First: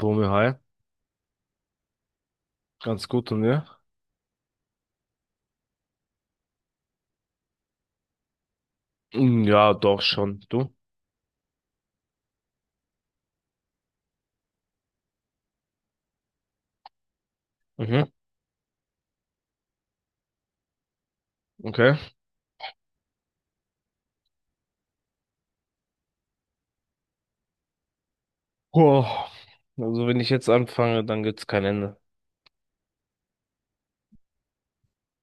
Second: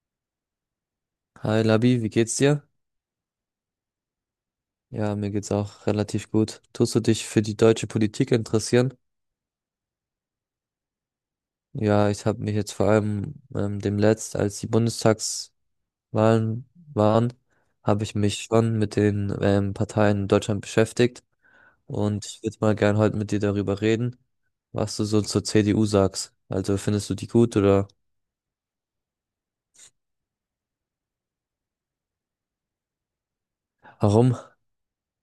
Bumi, hi. Hi Labi, wie geht's dir? Ganz gut und ja? Ja, mir geht's auch relativ gut. Tust du dich für die deutsche Politik interessieren? Ja, doch schon. Du? Ja, ich habe mich jetzt vor allem demnächst, als die Bundestagswahlen waren, Mhm, habe ich mich schon mit den Parteien in Deutschland beschäftigt okay. und ich würde mal gern heute mit dir darüber reden, was du so zur CDU sagst. Also findest du die gut oder Boah. Also wenn ich jetzt anfange, dann gibt's kein Ende. warum?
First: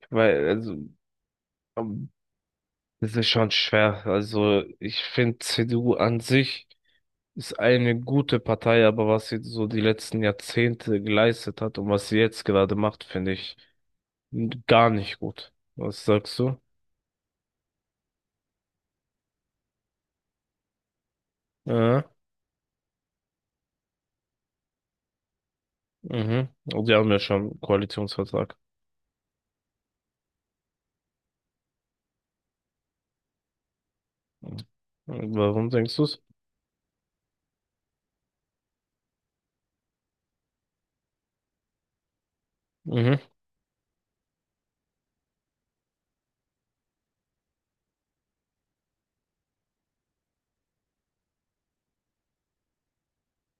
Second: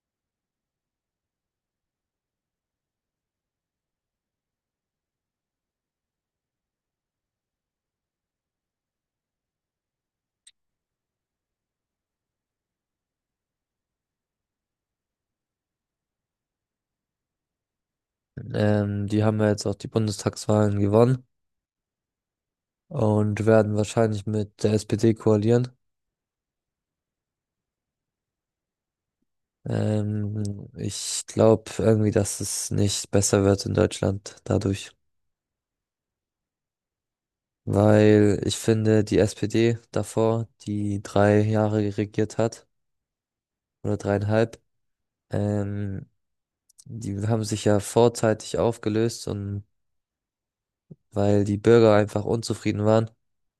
Weil, also, ähm, das ist schon schwer. Also ich finde, CDU an sich ist eine gute Partei, aber was sie so die letzten Jahrzehnte geleistet hat und was sie jetzt gerade macht, finde ich gar nicht gut. Was sagst du? Die haben ja jetzt auch die Bundestagswahlen gewonnen Ja, und werden wahrscheinlich mit der SPD koalieren. mhm. Und die haben ja schon einen Koalitionsvertrag. Ich glaube irgendwie, dass es nicht besser wird in Deutschland dadurch. Warum denkst du's? Weil ich finde, die SPD davor, die 3 Jahre regiert hat, Mhm. oder dreieinhalb, ähm, die haben sich ja vorzeitig aufgelöst und weil die Bürger einfach unzufrieden waren.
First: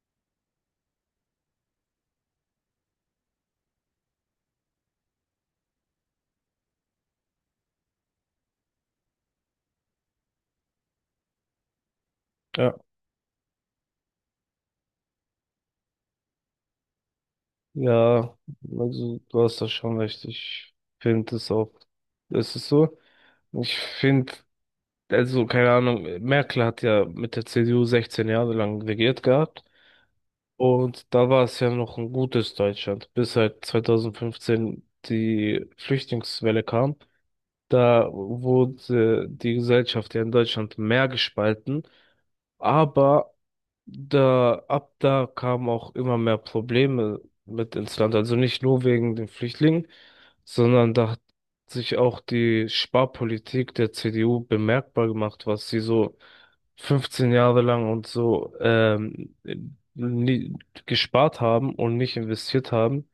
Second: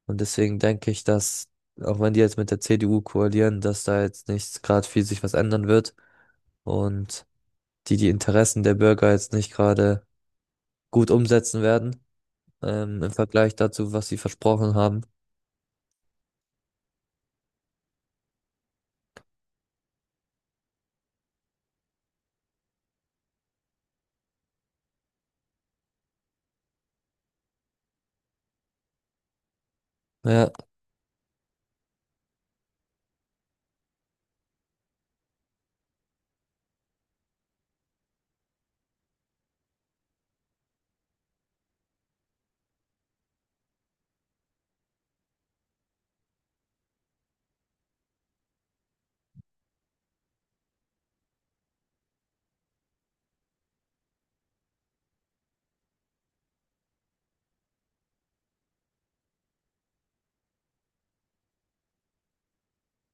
Und deswegen denke ich, dass, auch wenn die jetzt mit der CDU koalieren, dass da jetzt nicht gerade viel sich was ändern wird und die Interessen der Bürger jetzt nicht gerade gut umsetzen werden. Ja. Ähm, im Vergleich dazu, was sie versprochen haben. Ja, also du hast da schon recht. Ich finde es auch. Es ist so. Ich finde, also keine Ahnung, Merkel hat ja mit der CDU 16 Jahre lang regiert gehabt. Ja, Und da war es ja noch ein gutes Deutschland, bis halt 2015 die Flüchtlingswelle kam. Da wurde die Gesellschaft ja in Deutschland mehr gespalten. Aber da, ab da kamen auch immer mehr Probleme mit ins Land. Also nicht nur wegen den Flüchtlingen, sondern da hat sich auch die Sparpolitik der CDU bemerkbar gemacht, was sie so 15 Jahre lang und so nie gespart haben und nicht investiert haben.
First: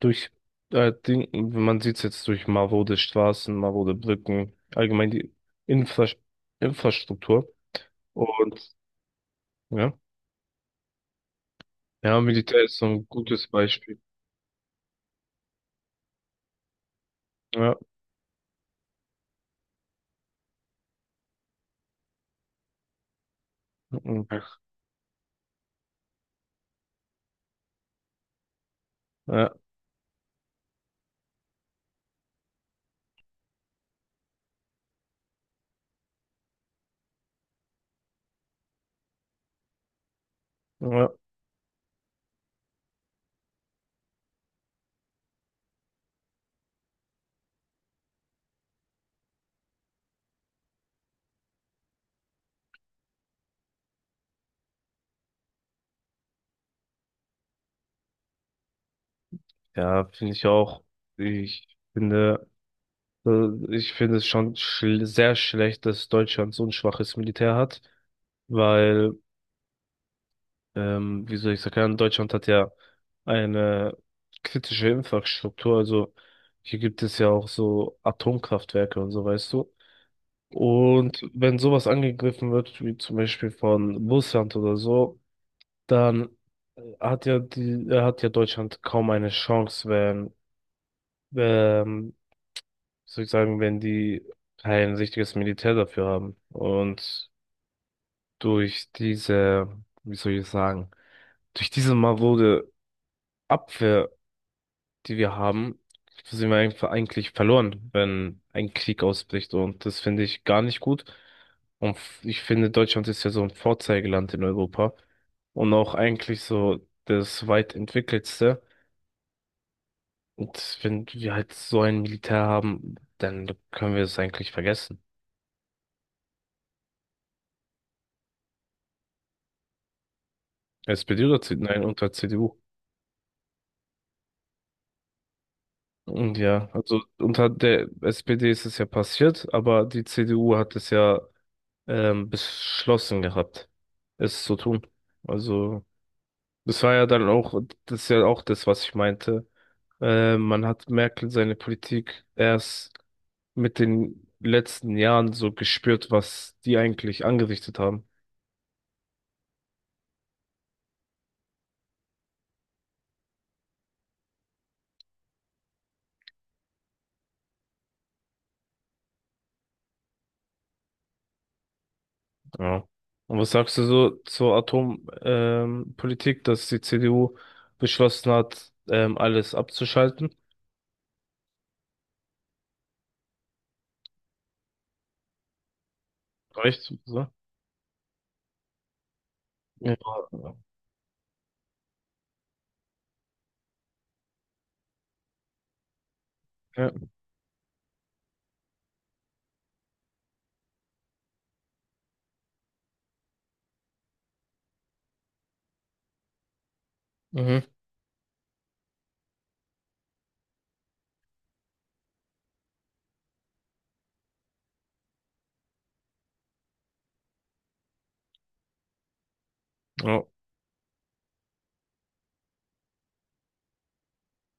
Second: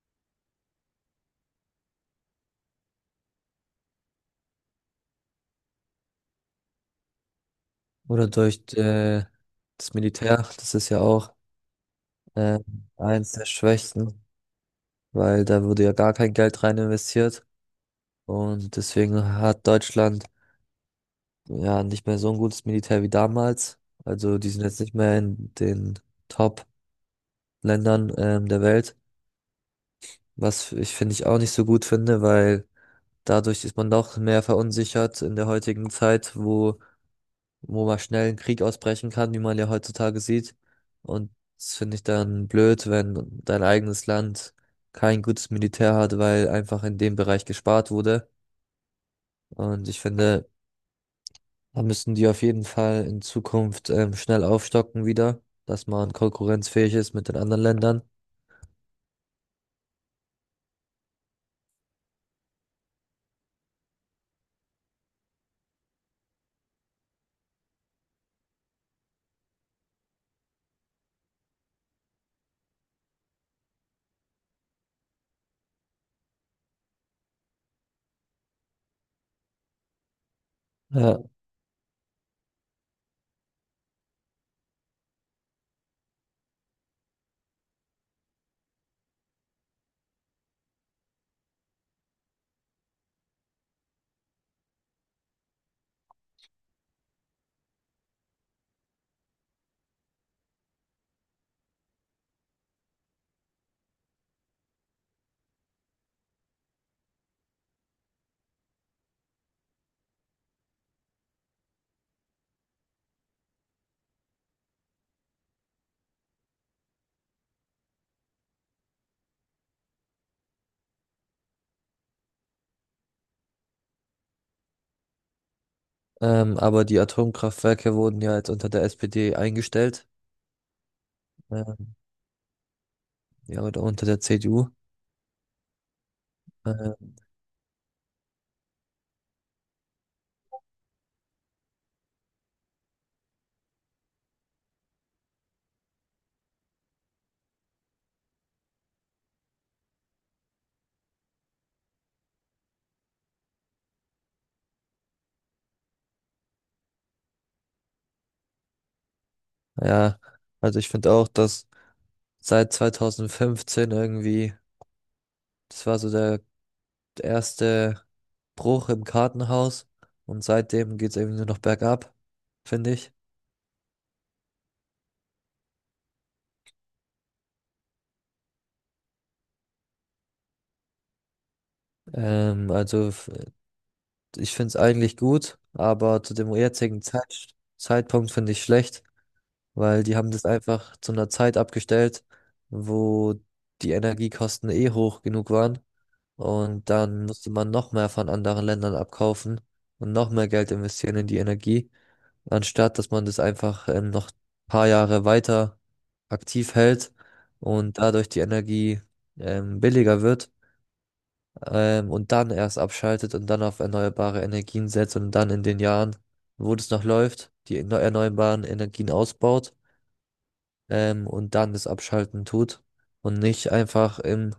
Durch, man sieht es jetzt durch marode Straßen, marode Brücken, allgemein die Infra Infrastruktur. oder durch Und ja. das Militär, das ist ja auch Ja, äh, Militär ist so ein eins der gutes Beispiel. Schwächsten, weil da wurde ja gar kein Geld rein investiert Ja, und deswegen hat Deutschland ja nicht mehr so ein gutes Militär wie damals. Also mhm, die sind jetzt nicht mehr in den Top-Ländern der Welt, ja, was ich finde ich auch nicht so gut finde, weil dadurch ist man doch mehr verunsichert in der heutigen Zeit, wo mal schnell ein Krieg ausbrechen kann, wie man ja heutzutage sieht. ja, Und das finde ich dann blöd, wenn dein eigenes Land kein gutes Militär hat, weil einfach in dem Bereich gespart wurde. Und ich finde, da müssen die auf jeden Fall in Zukunft schnell aufstocken wieder, dass man konkurrenzfähig ist mit den anderen Ländern. ja, finde ich auch. Ich finde, ich finde es schon schl sehr schlecht, dass Deutschland so ein schwaches Militär hat, weil, wie soll ich sagen, Deutschland hat ja eine kritische Infrastruktur. Also hier gibt es ja auch so Atomkraftwerke und so, weißt du. Und Ja, wenn sowas angegriffen wird, wie zum Beispiel von Russland oder so, dann äh, hat ja die, hat ja Deutschland kaum eine Chance, wenn, ähm, soll ich sagen, wenn die kein richtiges Militär dafür haben. Und durch diese, wie soll ich sagen, durch diese marode Abwehr, die wir haben, sind wir einfach eigentlich verloren, wenn ein Krieg ausbricht. Und das finde ich gar nicht gut. Und ich finde, Deutschland ist ja so ein Vorzeigeland in Europa und auch eigentlich so das weit entwickeltste. Und wenn wir halt so ein Militär haben, dann können wir es eigentlich vergessen. Aber die Atomkraftwerke wurden ja jetzt unter der SPD eingestellt, SPD oder CDU? Nein, äh, unter CDU. ja, oder unter der CDU. Und ja, also Äh, unter der SPD ist es ja passiert, aber die CDU hat es ja beschlossen gehabt, es zu tun. Also das war ja dann auch, das ist ja auch das, was ich meinte. Man hat Merkel seine Politik erst mit den letzten Jahren so gespürt, was die eigentlich angerichtet haben. ja, also ich finde auch, dass seit 2015 irgendwie. Das war so der erste Bruch im Kartenhaus und seitdem geht es irgendwie nur noch bergab, Ja. finde ich. Und was sagst du so zur Atompolitik, Politik, dass die CDU beschlossen hat, alles abzuschalten? Also ich finde es eigentlich gut, aber zu dem Reicht jetzigen so? Zeitpunkt finde ich schlecht, Ja. weil die haben das einfach zu einer Zeit abgestellt, wo die Energiekosten eh hoch genug waren und Ja. dann musste man noch mehr von anderen Ländern abkaufen und noch mehr Geld investieren in die Energie, anstatt dass man das einfach noch ein paar Jahre weiter aktiv hält Mhm. und dadurch die Energie billiger wird und dann erst abschaltet und dann auf erneuerbare Energien setzt und dann in den Jahren, wo das noch läuft, die erneuerbaren Energien ausbaut Ja. Und dann das Abschalten tut und nicht einfach im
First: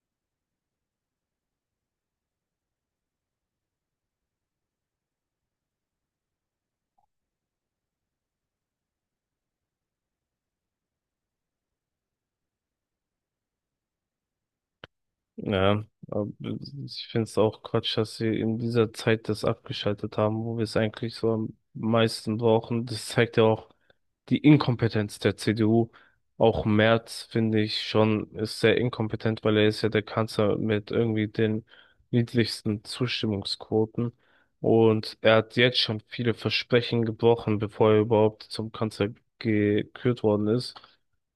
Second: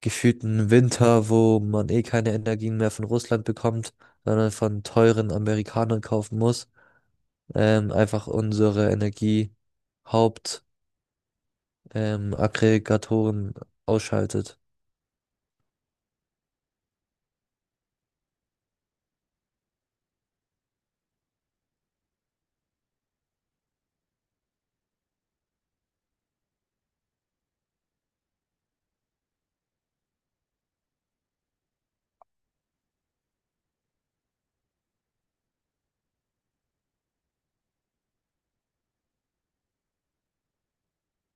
gefühlten Winter, wo man eh keine Energien mehr von Russland bekommt, sondern von teuren Amerikanern kaufen muss. Einfach unsere Haupt, Aggregatoren ausschaltet. Ja. Aber ich finde es auch Quatsch, dass sie in dieser Zeit das abgeschaltet haben, wo wir es eigentlich so am meisten brauchen. Das zeigt ja auch die Inkompetenz der CDU. Auch Merz finde ich schon ist sehr inkompetent, weil er ist ja der Kanzler mit irgendwie den niedrigsten Zustimmungsquoten. Und er hat jetzt schon viele Versprechen gebrochen, bevor er überhaupt zum Kanzler gekürt worden ist.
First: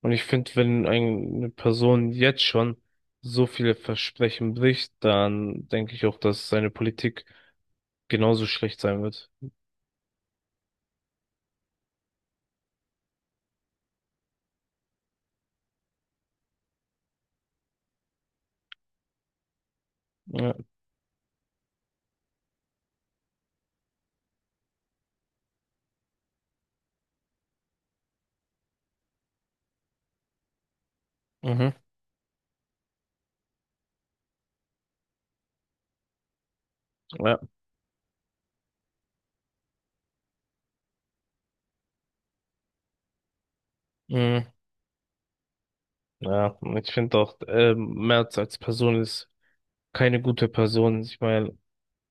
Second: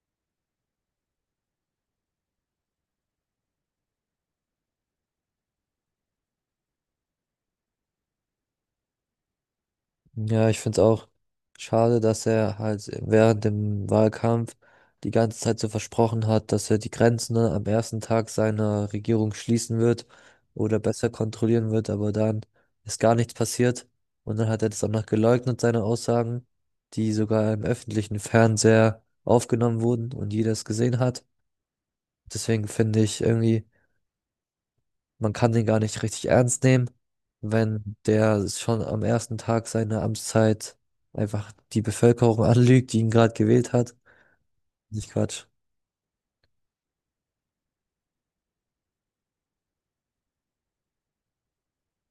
Und ich finde, wenn eine Person jetzt schon so viele Versprechen bricht, dann denke ich auch, dass seine Politik genauso schlecht sein wird. Ja, ich finde es auch schade, dass er halt während dem Wahlkampf die ganze Zeit so versprochen hat, dass er die Grenzen, ne, am 1. Tag seiner Regierung schließen wird Ja, oder besser kontrollieren wird, aber dann ist gar nichts passiert. Und dann hat er das auch noch geleugnet, seine Aussagen, die sogar im öffentlichen Fernseher aufgenommen wurden und jeder es gesehen hat. mhm, Deswegen finde ich irgendwie, man kann den gar nicht richtig ernst nehmen, ja, wenn der schon am 1. Tag seiner Amtszeit einfach die Bevölkerung anlügt, die ihn gerade gewählt hat. mhm. Nicht Quatsch. Ja, und ich finde auch, Merz als Person ist keine gute Person. Ich meine,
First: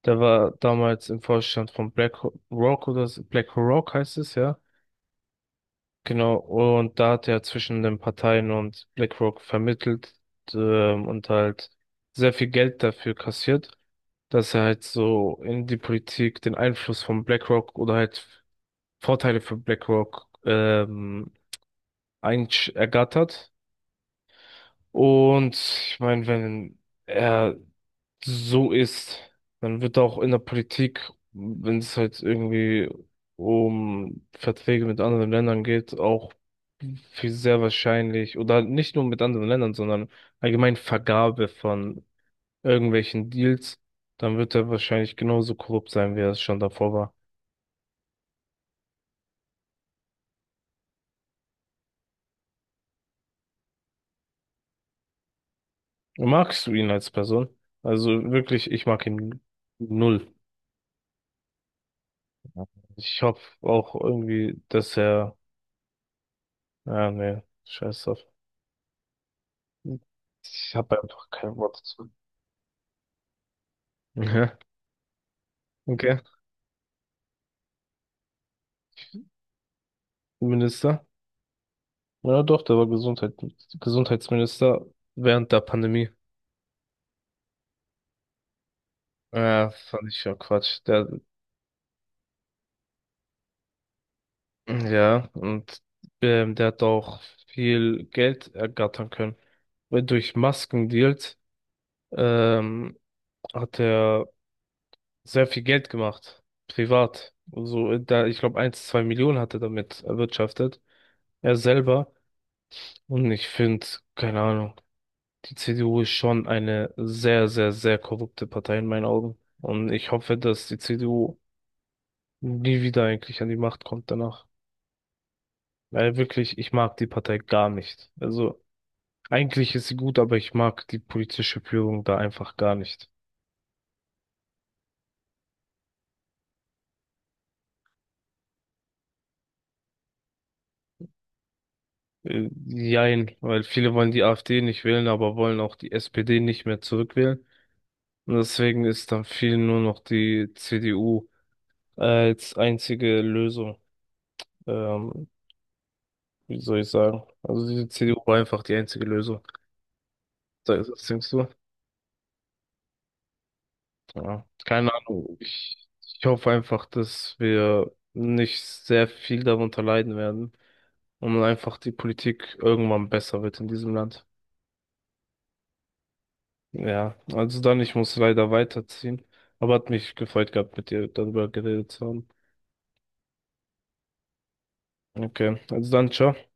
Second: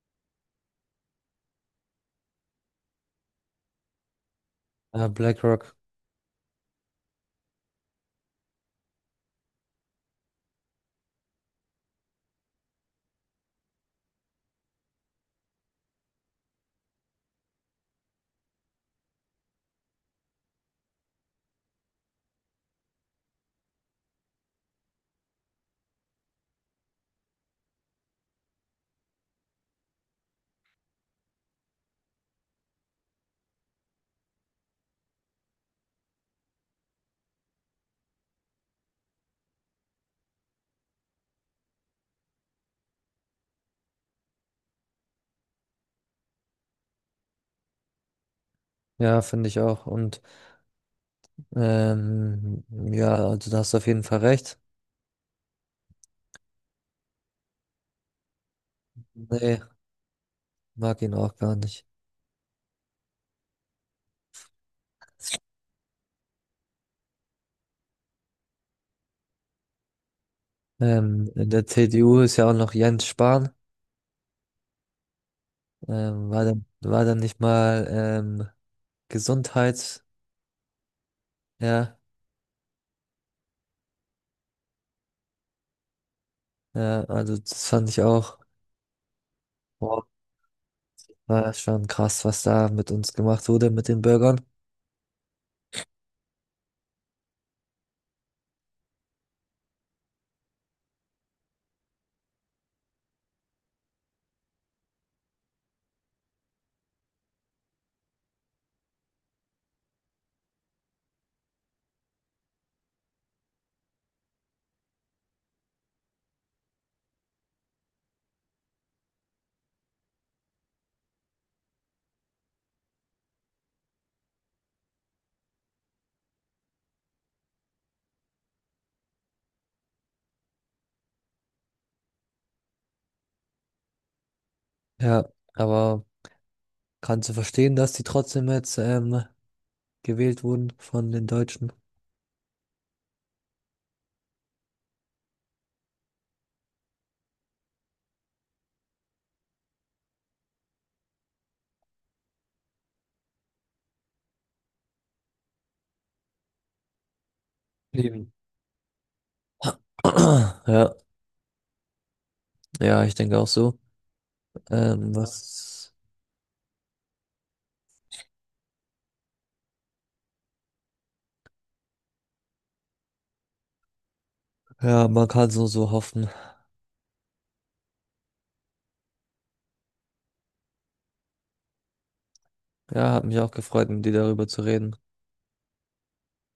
der war damals im Vorstand von BlackRock oder so- BlackRock heißt es, ja. Ja, BlackRock, Genau, und da hat er zwischen den Parteien und BlackRock vermittelt, und halt sehr viel Geld dafür kassiert, dass er halt so in die Politik den Einfluss von BlackRock oder halt Vorteile für BlackRock, ergattert. Und ich meine, wenn er so ist, dann wird auch in der Politik, wenn es halt irgendwie um Verträge mit anderen Ländern geht, auch viel sehr wahrscheinlich, oder nicht nur mit anderen Ländern, sondern allgemein Vergabe von irgendwelchen Deals, dann wird er wahrscheinlich genauso korrupt sein, wie er es schon davor war. ja, finde ich auch. Und ähm, ja, also da hast du auf jeden Fall recht. Magst du ihn als Person? Also wirklich, ich mag ihn Nee, null. mag ihn auch gar nicht. Ich hoffe auch irgendwie, dass er, ja, nee, scheiß drauf. Ich habe einfach In kein der Wort dazu. CDU ist ja auch noch Jens Spahn. Ja, okay. War dann nicht mal Gesundheits, Minister. ja, Ja, doch, der war Gesundheitsminister während der Pandemie. ja, also das fand ich auch. Ja, fand ich ja Quatsch. Der, War schon krass, was da mit uns gemacht wurde, mit den Bürgern. ja, und der hat auch viel Geld ergattern können. Weil durch Maskendeals ähm, hat er sehr viel Geld gemacht. Privat. So, da, ich glaube, 1-2 Millionen hat er damit erwirtschaftet. Er selber. Und ich finde, keine Ahnung. Die CDU ist schon eine sehr, sehr, sehr korrupte Partei in meinen Augen. Und ich hoffe, dass die CDU nie wieder eigentlich an die Macht kommt danach. Weil wirklich, ich mag die Partei gar nicht. Also eigentlich ist sie gut, aber ich mag die politische Führung da einfach gar nicht. Ja, aber kannst du verstehen, dass die trotzdem jetzt gewählt wurden von den Deutschen? Jein, weil viele wollen die AfD nicht wählen, aber wollen auch die SPD nicht mehr zurückwählen. Und deswegen ist dann vielen nur noch die CDU als einzige Lösung. Ähm, wie soll ich sagen? Also die CDU war einfach die einzige Lösung. Das Ja, denkst du? ja, ich denke auch so. Ja, keine Ahnung. Ich, Was, ich hoffe einfach, dass wir nicht sehr viel darunter leiden werden und einfach die Politik irgendwann besser wird in diesem Land. ja, man kann so hoffen. Ja, also dann, ich muss leider weiterziehen. Aber hat mich gefreut gehabt, mit dir darüber geredet zu haben. Ja, hat mich auch gefreut, mit dir darüber zu reden. Okay, also dann, ciao.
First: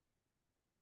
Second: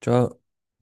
Ciao.